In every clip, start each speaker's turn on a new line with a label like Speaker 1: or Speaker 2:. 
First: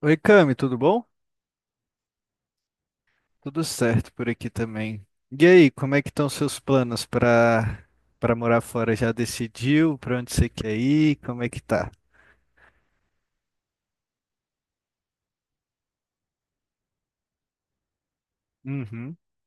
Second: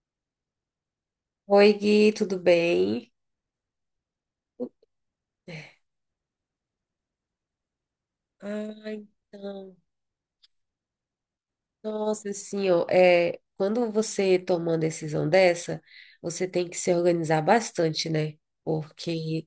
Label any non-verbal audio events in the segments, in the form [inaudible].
Speaker 1: Oi, Cami, tudo bom?
Speaker 2: Oi, Gui, tudo bem?
Speaker 1: Tudo certo por aqui também. E aí, como é que estão seus planos para morar
Speaker 2: Ah,
Speaker 1: fora? Já
Speaker 2: então.
Speaker 1: decidiu para onde você quer ir? Como é que tá?
Speaker 2: Nossa, assim, ó, quando você toma uma decisão dessa, você tem que se organizar bastante, né?
Speaker 1: Uhum.
Speaker 2: Porque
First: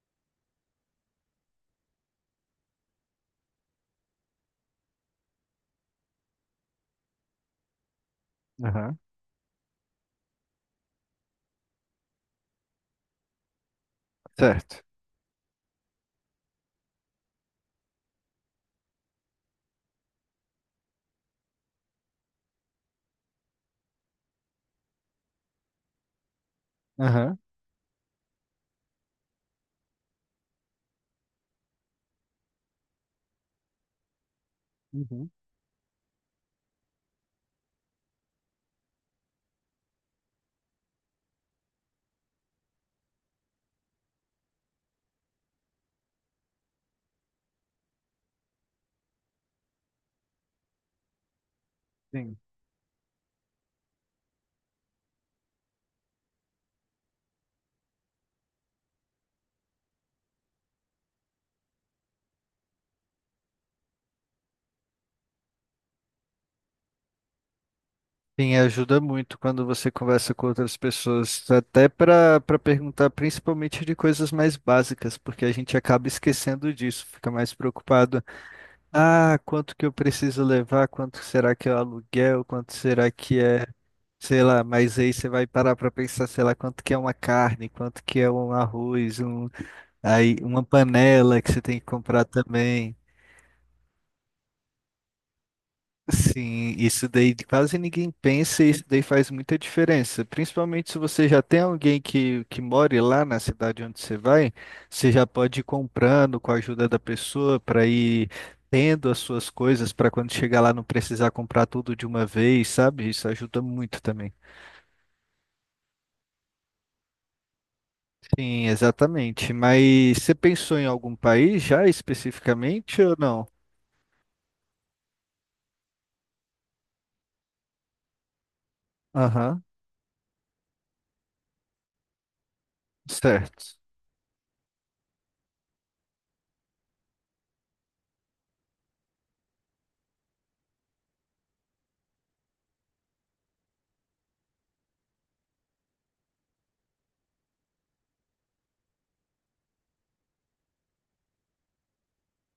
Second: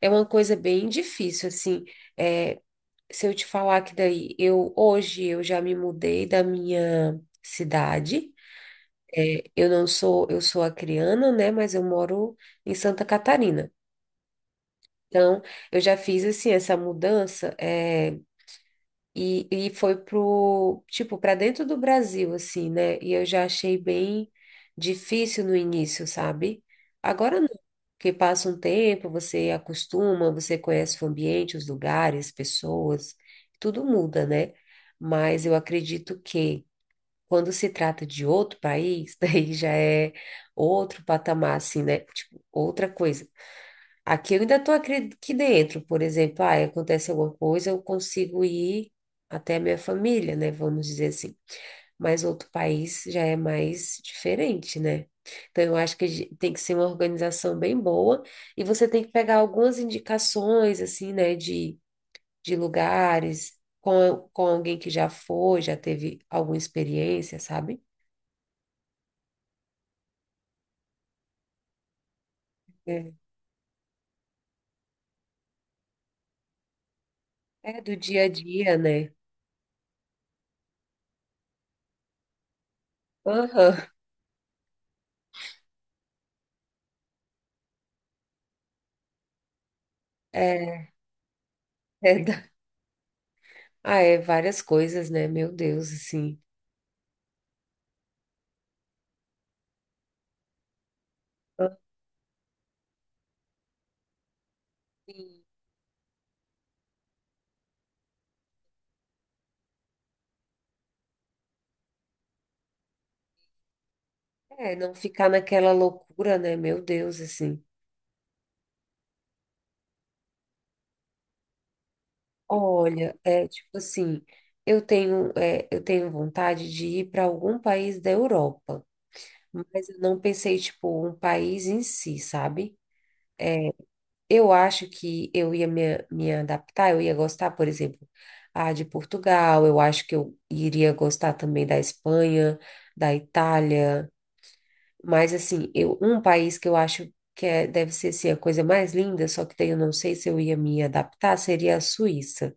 Speaker 2: é uma coisa bem difícil, assim. É, se eu te falar que daí, eu hoje eu já me mudei da minha cidade.
Speaker 1: Aham.
Speaker 2: Eu não sou, eu sou acriana, né? Mas eu moro em Santa Catarina.
Speaker 1: Certo.
Speaker 2: Então, eu já fiz assim essa mudança. E foi pro, tipo, para dentro do Brasil, assim, né? E eu já achei bem difícil no início, sabe?
Speaker 1: Aham.
Speaker 2: Agora não, porque passa um tempo, você acostuma, você conhece o ambiente, os lugares, pessoas, tudo muda, né?
Speaker 1: Uhum.
Speaker 2: Mas eu acredito que quando se trata de outro país, [laughs] daí já é outro patamar, assim, né? Tipo, outra coisa. Aqui eu ainda estou aqui dentro, por exemplo, ah, acontece alguma coisa, eu consigo ir até a minha família, né? Vamos dizer assim. Mas
Speaker 1: Sim.
Speaker 2: outro país já é mais diferente, né? Então eu acho que tem que ser uma organização bem boa e você tem que pegar algumas indicações, assim, né, de lugares com alguém que já foi, já teve alguma experiência, sabe?
Speaker 1: Sim, ajuda muito quando você conversa com outras pessoas, até para perguntar
Speaker 2: É,
Speaker 1: principalmente de coisas mais básicas, porque a gente acaba esquecendo disso, fica mais
Speaker 2: é do
Speaker 1: preocupado.
Speaker 2: dia a dia, né?
Speaker 1: Ah, quanto que eu preciso levar? Quanto será que é o aluguel? Quanto será que é,
Speaker 2: Aham.
Speaker 1: sei lá, mas aí você vai parar para pensar, sei lá, quanto que é uma carne, quanto que é um arroz, um aí uma
Speaker 2: É,
Speaker 1: panela que você tem que comprar
Speaker 2: é,
Speaker 1: também.
Speaker 2: ah, é várias coisas, né? Meu Deus, assim.
Speaker 1: Sim, isso daí quase ninguém pensa e isso daí faz muita diferença. Principalmente se você já tem alguém que more lá na cidade onde você vai, você já
Speaker 2: Assim,
Speaker 1: pode ir comprando com a ajuda da pessoa para ir tendo as suas coisas para quando chegar lá não precisar comprar tudo de uma vez, sabe? Isso ajuda muito também.
Speaker 2: é, não ficar naquela loucura, né? Meu Deus, assim.
Speaker 1: Sim, exatamente. Mas você pensou em algum país já especificamente ou
Speaker 2: Olha,
Speaker 1: não?
Speaker 2: é tipo assim, eu tenho vontade de ir para algum país da Europa,
Speaker 1: Aham.
Speaker 2: mas eu não pensei, tipo, um país em si, sabe?
Speaker 1: Certo.
Speaker 2: Eu acho que eu ia me adaptar, eu ia gostar, por exemplo, ah, de Portugal, eu acho que eu iria gostar também da Espanha, da Itália. Mas assim, eu, um país que eu acho que deve ser assim, a coisa mais linda, só que daí eu não sei se eu ia me adaptar, seria a Suíça.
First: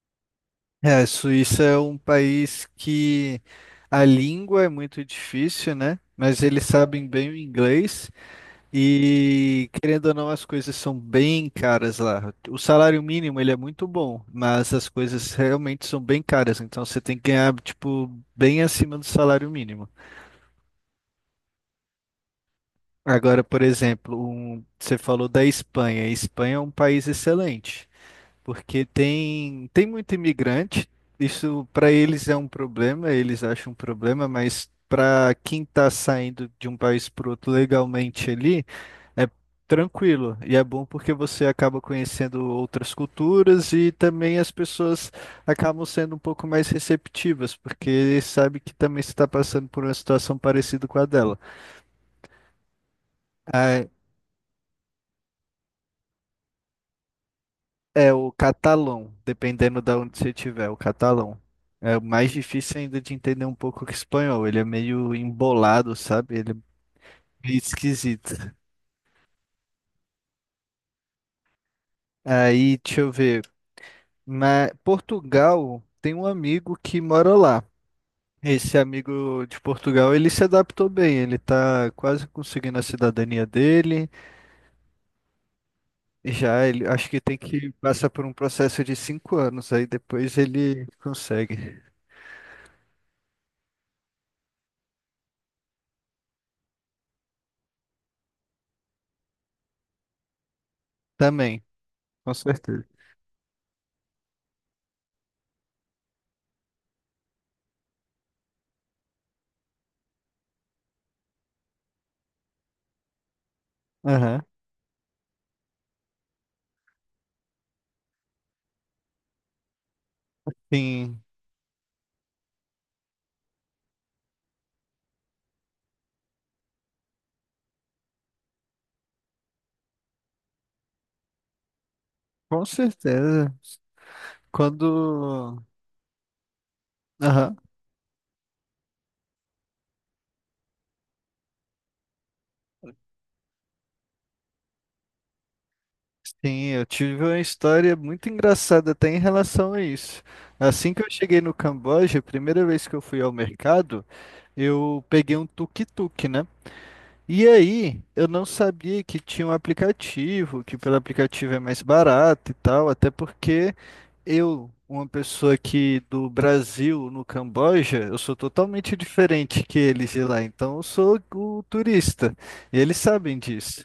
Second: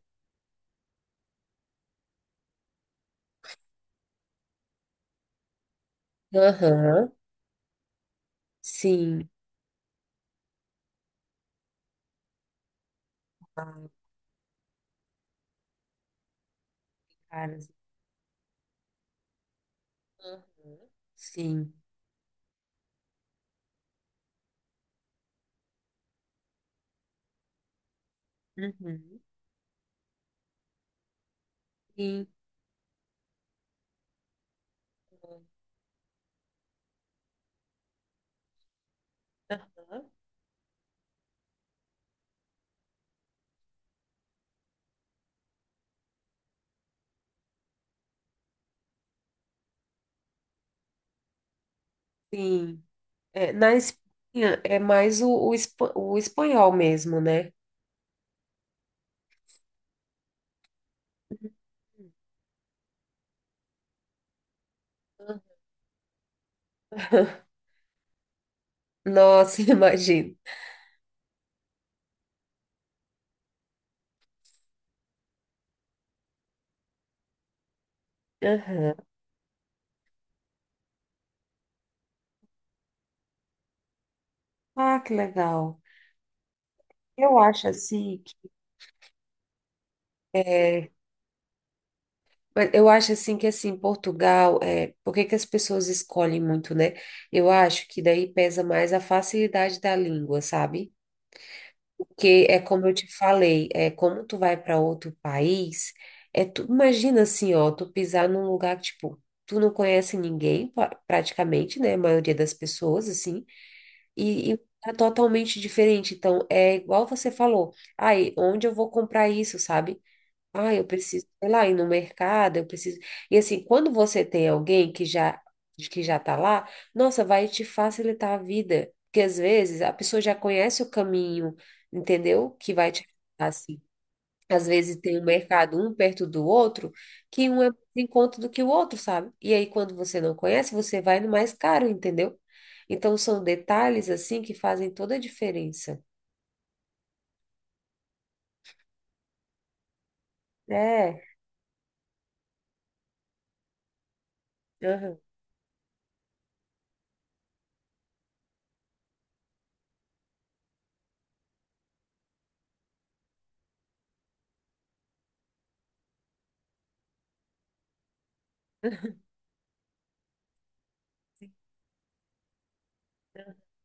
Speaker 1: É, a Suíça é um país que a língua é muito difícil, né? Mas eles sabem
Speaker 2: Aham,
Speaker 1: bem o inglês
Speaker 2: sim.
Speaker 1: e, querendo ou não, as coisas são bem caras lá. O salário mínimo, ele é muito
Speaker 2: Ah,
Speaker 1: bom, mas as coisas realmente são bem caras. Então, você tem que ganhar,
Speaker 2: cara.
Speaker 1: tipo, bem acima do salário mínimo.
Speaker 2: Aham, sim.
Speaker 1: Agora, por exemplo, você falou da Espanha. A Espanha é um país excelente. Porque
Speaker 2: Uhum.
Speaker 1: tem muito imigrante, isso para eles
Speaker 2: Sim.
Speaker 1: é um problema, eles acham um problema, mas para quem está saindo de um país para outro legalmente ali, é
Speaker 2: Aham,
Speaker 1: tranquilo. E é bom porque você acaba conhecendo outras culturas e também as pessoas acabam sendo um pouco mais receptivas, porque sabe que também você está passando por uma situação parecida com a dela.
Speaker 2: sim. É, na
Speaker 1: Ah,
Speaker 2: Espanha é mais o espanhol mesmo, né?
Speaker 1: é o catalão, dependendo da onde você estiver, o catalão. É mais difícil ainda de entender um pouco que o espanhol. Ele é meio
Speaker 2: Aham.
Speaker 1: embolado, sabe? Ele é meio
Speaker 2: [laughs]
Speaker 1: esquisito.
Speaker 2: Nossa, imagino.
Speaker 1: Aí, deixa eu ver. Na Portugal, tem um amigo que mora lá. Esse
Speaker 2: Aham.
Speaker 1: amigo de Portugal, ele se adaptou bem. Ele tá quase conseguindo a cidadania dele.
Speaker 2: Ah, que legal.
Speaker 1: Já ele, acho que tem
Speaker 2: Eu acho
Speaker 1: que passar
Speaker 2: assim
Speaker 1: por um
Speaker 2: que
Speaker 1: processo de 5 anos. Aí depois ele
Speaker 2: é,
Speaker 1: consegue.
Speaker 2: Mas eu acho assim que assim, Portugal, é, por que que as pessoas escolhem muito, né? Eu acho que daí pesa mais a facilidade da língua, sabe?
Speaker 1: Também, com
Speaker 2: Porque é
Speaker 1: certeza.
Speaker 2: como eu te falei, é como tu vai para outro país, é tu imagina assim, ó, tu pisar num lugar que, tipo, tu não conhece ninguém, praticamente, né? A maioria das pessoas, assim,
Speaker 1: Aham.
Speaker 2: e é totalmente diferente. Então, é igual você falou, aí, onde eu vou comprar isso, sabe? Ah, eu
Speaker 1: Sim.
Speaker 2: preciso, sei lá, ir no mercado, eu preciso. E assim, quando você tem alguém que já tá lá, nossa, vai te facilitar a vida, porque às vezes a pessoa já conhece o caminho, entendeu?
Speaker 1: Com
Speaker 2: Que vai te ajudar,
Speaker 1: certeza.
Speaker 2: assim. Às vezes tem um
Speaker 1: Quando.
Speaker 2: mercado um perto do outro, que
Speaker 1: Aham.
Speaker 2: um é mais em conta do que o outro, sabe? E aí quando você não conhece, você vai no mais caro, entendeu? Então são detalhes assim que fazem toda a diferença.
Speaker 1: Sim, eu tive uma história muito engraçada até em relação a isso. Assim que eu
Speaker 2: É.
Speaker 1: cheguei no Camboja, a primeira vez que eu fui ao mercado, eu
Speaker 2: Aham.
Speaker 1: peguei um tuk-tuk, né? E aí, eu não sabia que tinha um aplicativo, que pelo aplicativo é mais barato e tal, até porque eu, uma pessoa aqui do Brasil, no Camboja, eu sou totalmente
Speaker 2: [laughs]
Speaker 1: diferente que eles de lá, então eu sou o turista. E eles sabem disso.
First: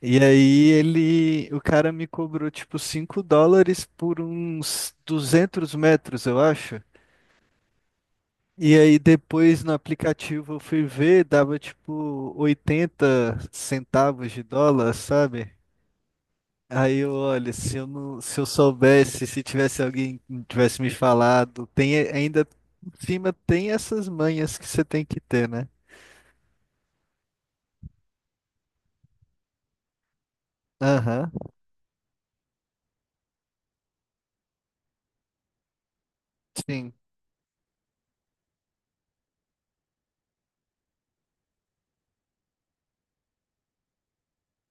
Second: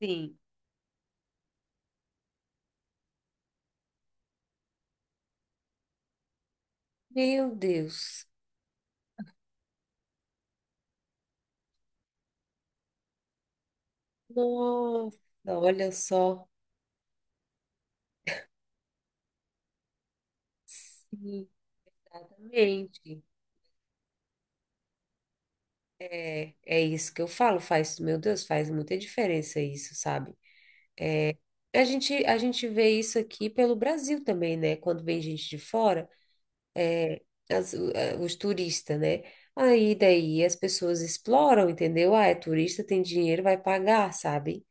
Speaker 1: E
Speaker 2: Sim.
Speaker 1: aí ele, o cara me cobrou tipo 5 dólares por uns 200 metros, eu acho.
Speaker 2: Meu Deus.
Speaker 1: E aí depois no aplicativo eu fui ver, dava tipo 80 centavos de dólar,
Speaker 2: Nossa,
Speaker 1: sabe?
Speaker 2: olha só.
Speaker 1: Aí eu, olha, se eu não, se eu soubesse, se tivesse alguém que tivesse me
Speaker 2: Sim,
Speaker 1: falado, tem ainda por
Speaker 2: exatamente.
Speaker 1: cima tem essas manhas que você tem que ter, né?
Speaker 2: É, é isso que eu falo, faz, meu Deus, faz muita diferença isso, sabe?
Speaker 1: Aham.
Speaker 2: A gente vê isso aqui pelo Brasil também, né? Quando vem gente de fora,
Speaker 1: Sim.
Speaker 2: os turistas, né? Aí daí as pessoas exploram, entendeu? Ah, é turista, tem dinheiro, vai pagar, sabe?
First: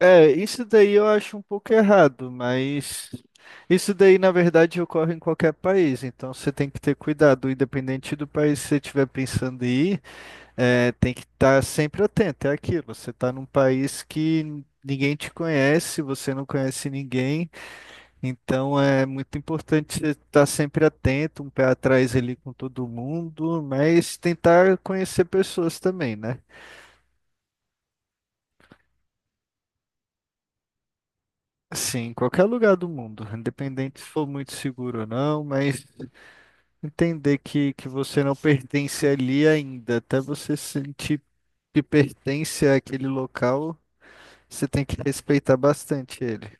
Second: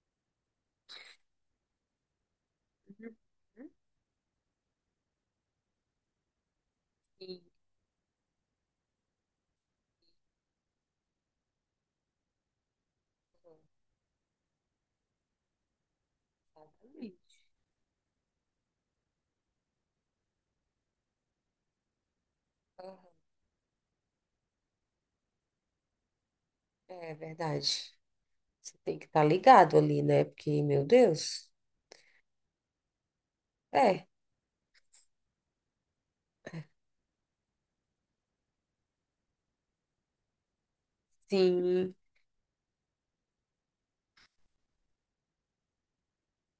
Speaker 1: É, isso daí eu acho um pouco errado, mas
Speaker 2: Uhum.
Speaker 1: isso daí na verdade ocorre em qualquer país, então você tem que ter
Speaker 2: Sim,
Speaker 1: cuidado, independente do país que você estiver pensando em ir, é, tem que estar sempre atento, é aquilo, você está num país que ninguém te conhece, você não conhece
Speaker 2: exatamente.
Speaker 1: ninguém, então é muito importante você estar sempre atento, um pé atrás ali com todo
Speaker 2: Aham.
Speaker 1: mundo, mas tentar conhecer pessoas também, né?
Speaker 2: É verdade. Você tem que estar ligado ali, né? Porque, meu Deus.
Speaker 1: Sim, em qualquer lugar do mundo, independente se
Speaker 2: É,
Speaker 1: for muito seguro ou não, mas entender que você não pertence ali ainda, até você sentir que
Speaker 2: sim.
Speaker 1: pertence àquele local, você tem que respeitar bastante ele.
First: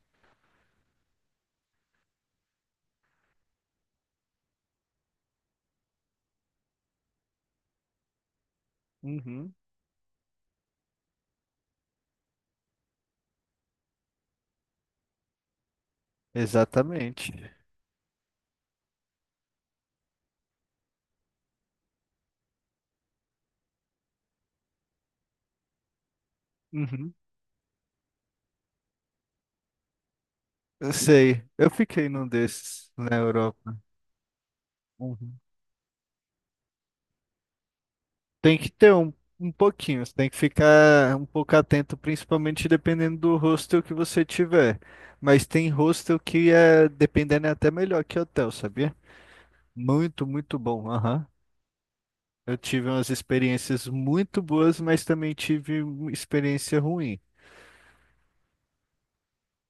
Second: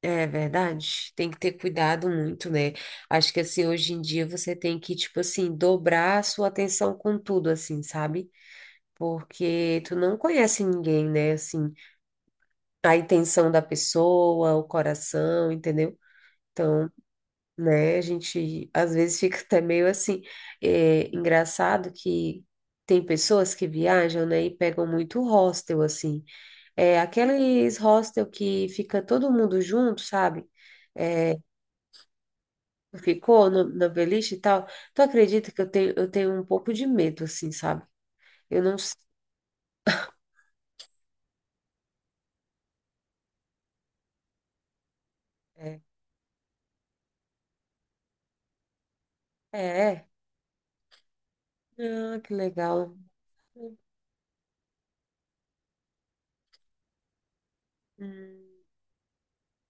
Speaker 2: É verdade, tem que ter cuidado muito, né? Acho que assim, hoje em dia você tem que, tipo assim, dobrar a sua atenção com tudo, assim, sabe?
Speaker 1: Uhum.
Speaker 2: Porque tu não conhece ninguém, né? Assim, a intenção da pessoa, o coração, entendeu? Então,
Speaker 1: Exatamente.
Speaker 2: né, a gente às vezes [laughs] fica até meio assim, é, engraçado que tem pessoas que viajam, né, e pegam muito hostel, assim. É,
Speaker 1: Uhum,
Speaker 2: aqueles hostel que fica todo mundo junto, sabe?
Speaker 1: eu
Speaker 2: É,
Speaker 1: sei, eu fiquei num desses na
Speaker 2: ficou
Speaker 1: Europa.
Speaker 2: na beliche e tal. Tu
Speaker 1: Uhum.
Speaker 2: acredita que eu tenho um pouco de medo, assim, sabe?
Speaker 1: Tem
Speaker 2: Eu
Speaker 1: que
Speaker 2: não
Speaker 1: ter
Speaker 2: sei.
Speaker 1: um pouquinho, você tem que ficar um pouco atento, principalmente dependendo do hostel que você tiver. Mas tem
Speaker 2: É,
Speaker 1: hostel que é, dependendo, é até melhor que hotel, sabia?
Speaker 2: é.
Speaker 1: Muito, muito bom. Aham.
Speaker 2: Ah, que
Speaker 1: Eu tive
Speaker 2: legal.
Speaker 1: umas experiências muito boas, mas também tive uma experiência ruim.
Speaker 2: Hum,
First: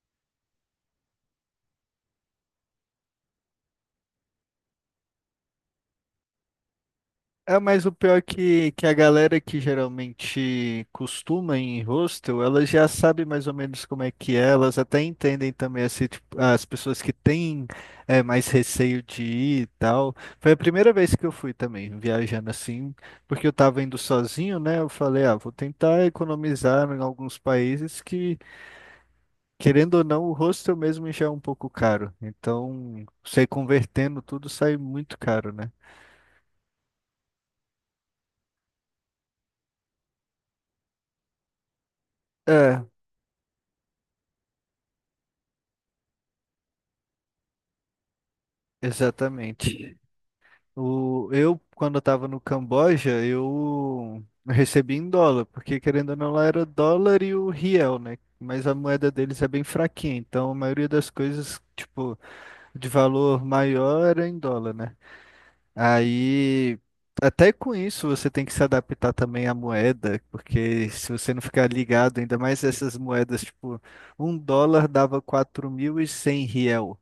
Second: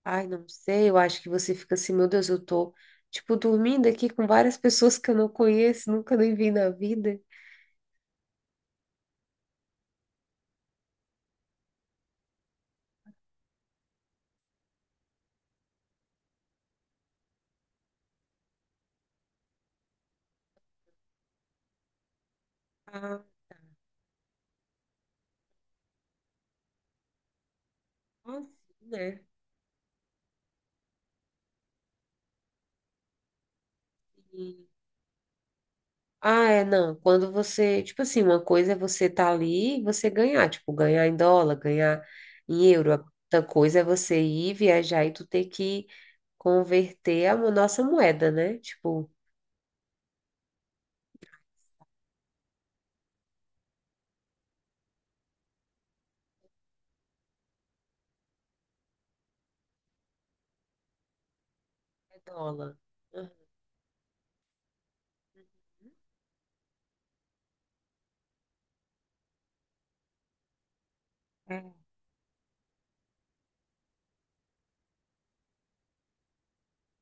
Speaker 2: ai, não sei, eu acho que você fica assim, meu Deus, eu tô, tipo, dormindo aqui com várias pessoas que eu não conheço, nunca nem vi na vida.
Speaker 1: É, mas o pior é que a galera que geralmente costuma ir em hostel, elas já sabem mais ou menos como é que é, elas até entendem também assim, tipo, as pessoas que têm é, mais receio de ir e tal. Foi a primeira vez que eu fui também, viajando assim,
Speaker 2: Ah,
Speaker 1: porque eu tava indo sozinho, né? Eu falei, ah, vou tentar economizar em alguns países que,
Speaker 2: assim, né?
Speaker 1: querendo ou não, o hostel mesmo já é um pouco caro. Então, você convertendo tudo sai muito caro, né?
Speaker 2: Ah, é, não. Quando você, tipo assim, uma coisa é você estar ali e você ganhar, tipo, ganhar em dólar, ganhar em
Speaker 1: É,
Speaker 2: euro. Outra coisa é você ir viajar e tu ter que converter nossa moeda, né? Tipo,
Speaker 1: exatamente. O, eu, quando eu tava no Camboja, eu recebi em dólar, porque querendo ou não, lá era dólar e o riel, né? Mas a moeda deles é bem fraquinha, então a maioria das coisas, tipo,
Speaker 2: é dólar.
Speaker 1: de
Speaker 2: Aham.
Speaker 1: valor maior era em dólar, né? Aí, até com isso, você tem que se adaptar também à moeda, porque se você não ficar
Speaker 2: É.
Speaker 1: ligado, ainda mais essas moedas, tipo, um dólar dava 4.100 riel.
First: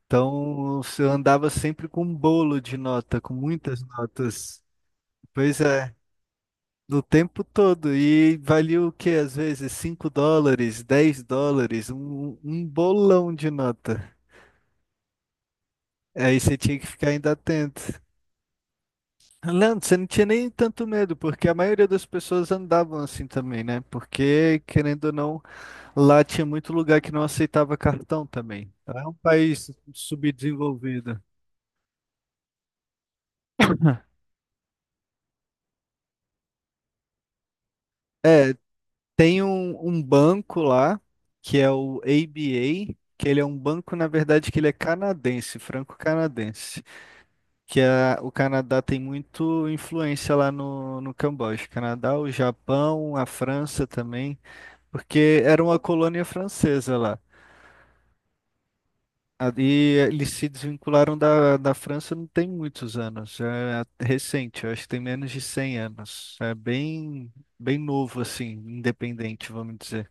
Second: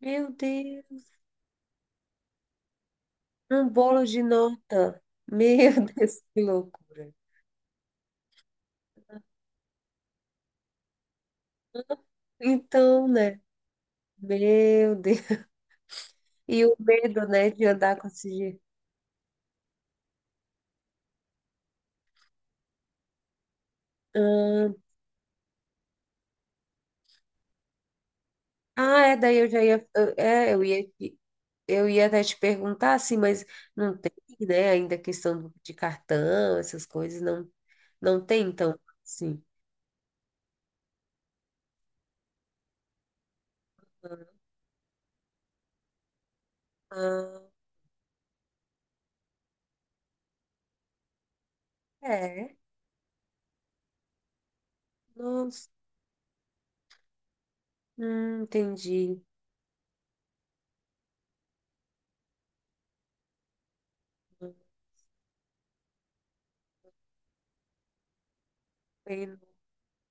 Speaker 2: Meu
Speaker 1: Então,
Speaker 2: Deus,
Speaker 1: eu andava sempre com um bolo de nota, com
Speaker 2: um
Speaker 1: muitas
Speaker 2: bolo de
Speaker 1: notas.
Speaker 2: nota. Meu
Speaker 1: Pois
Speaker 2: [laughs]
Speaker 1: é,
Speaker 2: Deus, que
Speaker 1: no
Speaker 2: loucura.
Speaker 1: tempo todo. E valia o quê? Às vezes 5 dólares, 10 dólares, um
Speaker 2: Então,
Speaker 1: bolão
Speaker 2: né?
Speaker 1: de nota.
Speaker 2: Meu Deus.
Speaker 1: Aí você
Speaker 2: E o
Speaker 1: tinha que ficar
Speaker 2: medo,
Speaker 1: ainda
Speaker 2: né, de
Speaker 1: atento.
Speaker 2: andar com esse dinheiro.
Speaker 1: Leandro, você não tinha nem tanto medo, porque a maioria das pessoas andavam assim também, né? Porque,
Speaker 2: Ah,
Speaker 1: querendo ou não, lá tinha muito lugar que não aceitava cartão também. Então,
Speaker 2: ah,
Speaker 1: é um
Speaker 2: é, daí eu já
Speaker 1: país
Speaker 2: ia. Eu- É, eu ia.
Speaker 1: subdesenvolvido.
Speaker 2: Eu ia até te perguntar assim, mas não tem, né, ainda de cartão, essas coisas, não, não tem,
Speaker 1: É.
Speaker 2: então,
Speaker 1: Tem
Speaker 2: sim.
Speaker 1: um banco lá, que é o ABA, que ele é um banco, na verdade, que ele é canadense, franco-canadense,
Speaker 2: Ah,
Speaker 1: que a, o Canadá tem muito influência lá no Camboja. Canadá, o
Speaker 2: é,
Speaker 1: Japão, a França também, porque era
Speaker 2: nossa,
Speaker 1: uma colônia francesa lá.
Speaker 2: entendi.
Speaker 1: E eles se desvincularam da França não tem muitos anos, é recente, eu acho que tem menos de 100 anos. É bem, bem novo, assim,
Speaker 2: Bem,
Speaker 1: independente, vamos dizer.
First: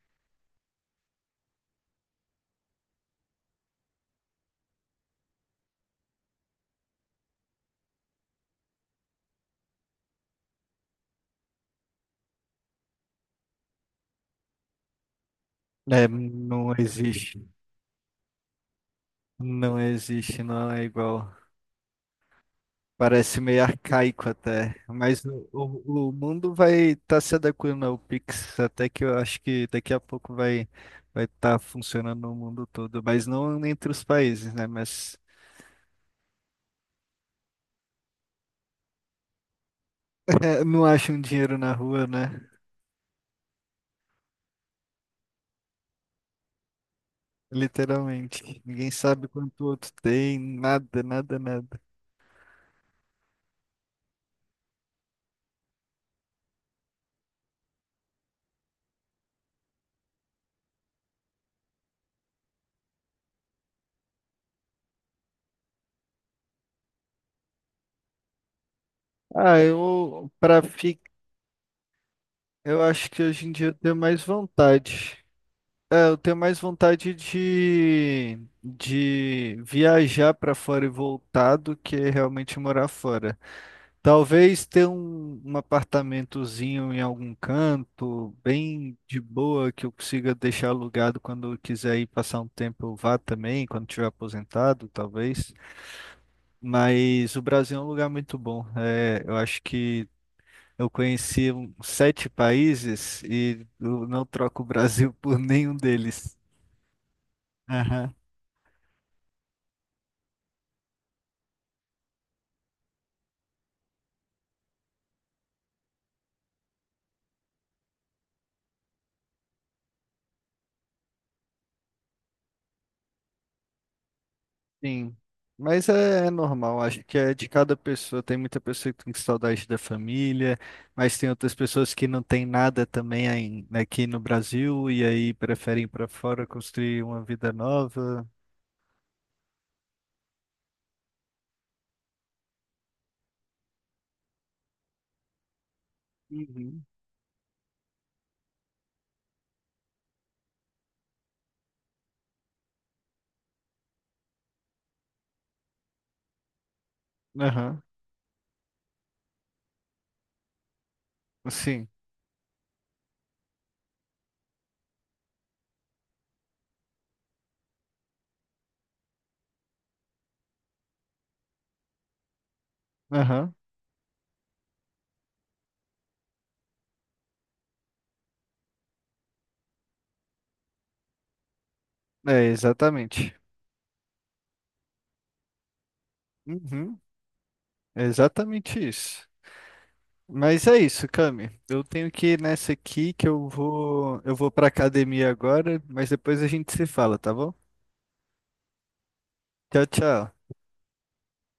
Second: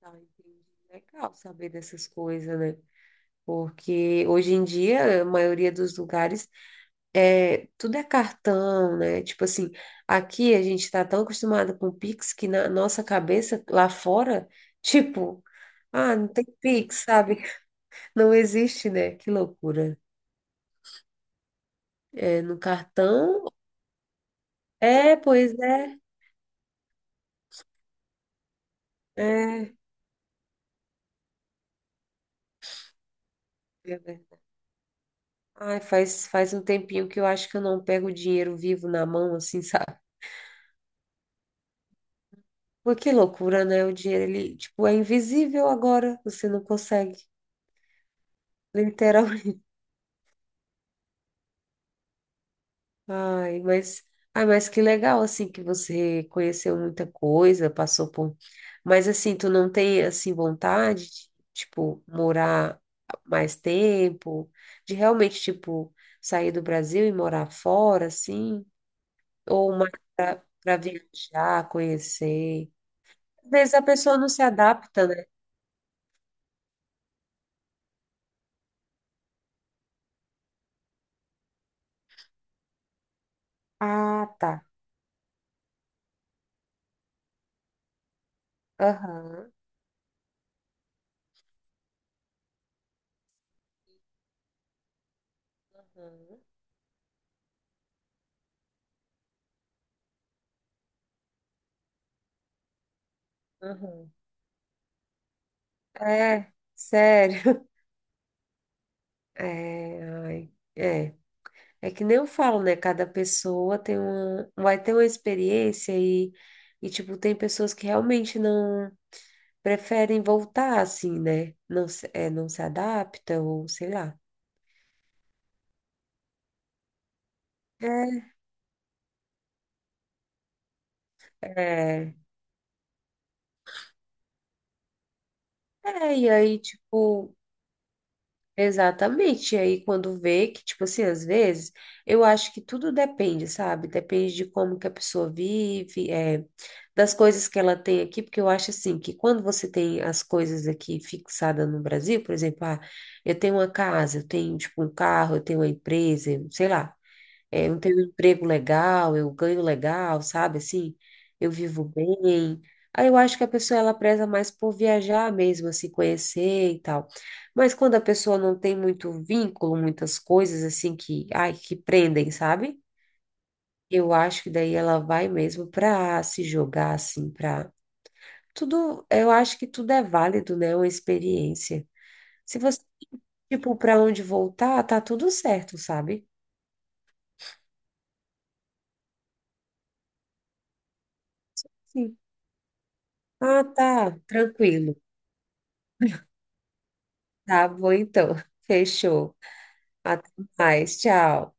Speaker 2: tá, entendi. Legal saber dessas coisas, né? Porque hoje em dia, a maioria dos lugares, é, tudo é cartão, né? Tipo assim, aqui a gente tá tão acostumado com Pix que na nossa cabeça, lá fora, tipo,
Speaker 1: É,
Speaker 2: ah, não tem
Speaker 1: não
Speaker 2: Pix, sabe?
Speaker 1: existe.
Speaker 2: Não existe, né? Que
Speaker 1: Não
Speaker 2: loucura.
Speaker 1: existe, não é igual.
Speaker 2: É, no
Speaker 1: Parece
Speaker 2: cartão?
Speaker 1: meio arcaico até.
Speaker 2: É,
Speaker 1: Mas
Speaker 2: pois é.
Speaker 1: o mundo vai estar se adequando ao Pix, até que eu acho que
Speaker 2: É.
Speaker 1: daqui a pouco vai estar funcionando no mundo todo. Mas não entre
Speaker 2: Meu
Speaker 1: os
Speaker 2: Deus.
Speaker 1: países, né? Mas
Speaker 2: Ai, faz um tempinho que eu acho que eu não pego o dinheiro vivo na mão, assim, [laughs] sabe?
Speaker 1: [laughs] é, não acham dinheiro na rua, né?
Speaker 2: Pô, que loucura, né? O dinheiro, ele, tipo, é invisível agora. Você não consegue.
Speaker 1: Literalmente. Ninguém
Speaker 2: Literal.
Speaker 1: sabe quanto o outro tem, nada, nada, nada.
Speaker 2: Ai, mas, ai, mas que legal, assim, que você conheceu muita coisa, passou por... Mas, assim, tu não tem, assim, vontade de, tipo, morar mais tempo? De realmente, tipo, sair do Brasil e morar fora, assim?
Speaker 1: Ah,
Speaker 2: Ou mais
Speaker 1: eu para
Speaker 2: pra
Speaker 1: ficar,
Speaker 2: viajar, conhecer?
Speaker 1: eu acho que hoje
Speaker 2: Às
Speaker 1: em dia
Speaker 2: vezes
Speaker 1: eu
Speaker 2: a
Speaker 1: tenho
Speaker 2: pessoa
Speaker 1: mais
Speaker 2: não se adapta,
Speaker 1: vontade.
Speaker 2: né?
Speaker 1: É, eu tenho mais vontade de viajar para fora e voltar do que realmente morar fora.
Speaker 2: Ah, tá.
Speaker 1: Talvez ter um apartamentozinho em algum canto, bem de
Speaker 2: Aham.
Speaker 1: boa, que eu consiga deixar alugado quando eu quiser ir passar um tempo, eu vá também, quando tiver aposentado, talvez.
Speaker 2: Aham.
Speaker 1: Mas o Brasil é um lugar muito bom. É, eu acho que eu conheci 7 países e eu
Speaker 2: Aham.
Speaker 1: não troco o Brasil [laughs] por nenhum deles.
Speaker 2: É, sério. [laughs]
Speaker 1: Aham.
Speaker 2: É, ai, é. É que nem eu falo, né? Cada pessoa tem uma, vai ter uma experiência e tipo, tem pessoas que realmente não preferem voltar assim, né? Não, não se adapta ou sei lá.
Speaker 1: Sim, mas é, é normal, acho que é de cada pessoa. Tem muita pessoa que tem saudade da família, mas tem
Speaker 2: É,
Speaker 1: outras pessoas que
Speaker 2: é,
Speaker 1: não tem nada também né, aqui no Brasil e aí preferem ir para
Speaker 2: e
Speaker 1: fora
Speaker 2: aí,
Speaker 1: construir uma
Speaker 2: tipo,
Speaker 1: vida nova.
Speaker 2: exatamente. E aí, quando vê que, tipo assim, às vezes, eu acho que tudo depende, sabe? Depende de como que a pessoa vive, é,
Speaker 1: Uhum.
Speaker 2: das coisas que ela tem aqui, porque eu acho assim que quando você tem as coisas aqui fixadas no Brasil, por exemplo, ah, eu tenho uma casa, eu tenho, tipo, um carro, eu tenho uma empresa, sei lá. É, eu
Speaker 1: Aham.
Speaker 2: tenho um emprego legal, eu ganho legal, sabe? Assim, eu vivo
Speaker 1: Sim.
Speaker 2: bem. Aí eu acho que a pessoa ela preza mais por viajar mesmo, assim, conhecer e tal. Mas quando a pessoa não tem muito vínculo, muitas coisas assim que, ai, que prendem, sabe?
Speaker 1: Aham.
Speaker 2: Eu acho que daí ela vai mesmo pra se jogar assim, pra tudo, eu acho que tudo é válido, né? Uma experiência.
Speaker 1: É
Speaker 2: Se você,
Speaker 1: exatamente.
Speaker 2: tipo, pra onde voltar, tá tudo certo, sabe?
Speaker 1: Uhum. É exatamente isso. Mas é isso, Cami. Eu tenho
Speaker 2: Sim.
Speaker 1: que ir nessa aqui que
Speaker 2: Ah, tá,
Speaker 1: eu vou para
Speaker 2: tranquilo.
Speaker 1: academia agora, mas depois a gente se fala, tá bom?
Speaker 2: Tá bom, então. Fechou.
Speaker 1: Tchau,
Speaker 2: Até
Speaker 1: tchau.
Speaker 2: mais. Tchau.